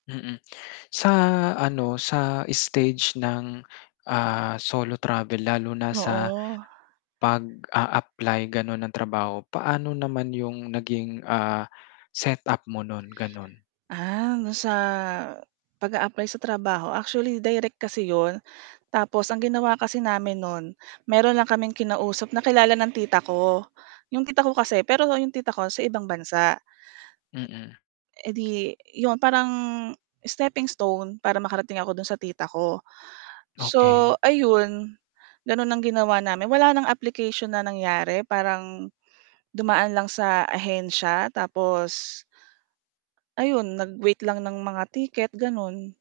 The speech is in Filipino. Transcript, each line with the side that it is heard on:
left: Mm, sa ano, sa stage ng, ah, solo travel lalo na sa,
right: Oo.
left: pag-a-apply ganun ng trabaho, paano naman yung naging, ah, set up mo nun gano'n?
right: Ah, do'n sa pag-a-apply sa trabaho actually direct kasi 'yon tapos ang ginawa kasi namin no'n meron lang kaming kinausap na kilala ng tita ko. 'Yong tita ko kasi pero 'yong tita ko sa ibang bansa
left: Mm.
right: e edi 'yon parang steppingstone para makarating ako do'n sa tita ko, so
left: Okey.
right: ayun, gano'n ang ginawa namin wala ng application na nangyari parang dumaan lang sa ahensya tapos Ayun, nag-wait lang ng mga ticket, ganun.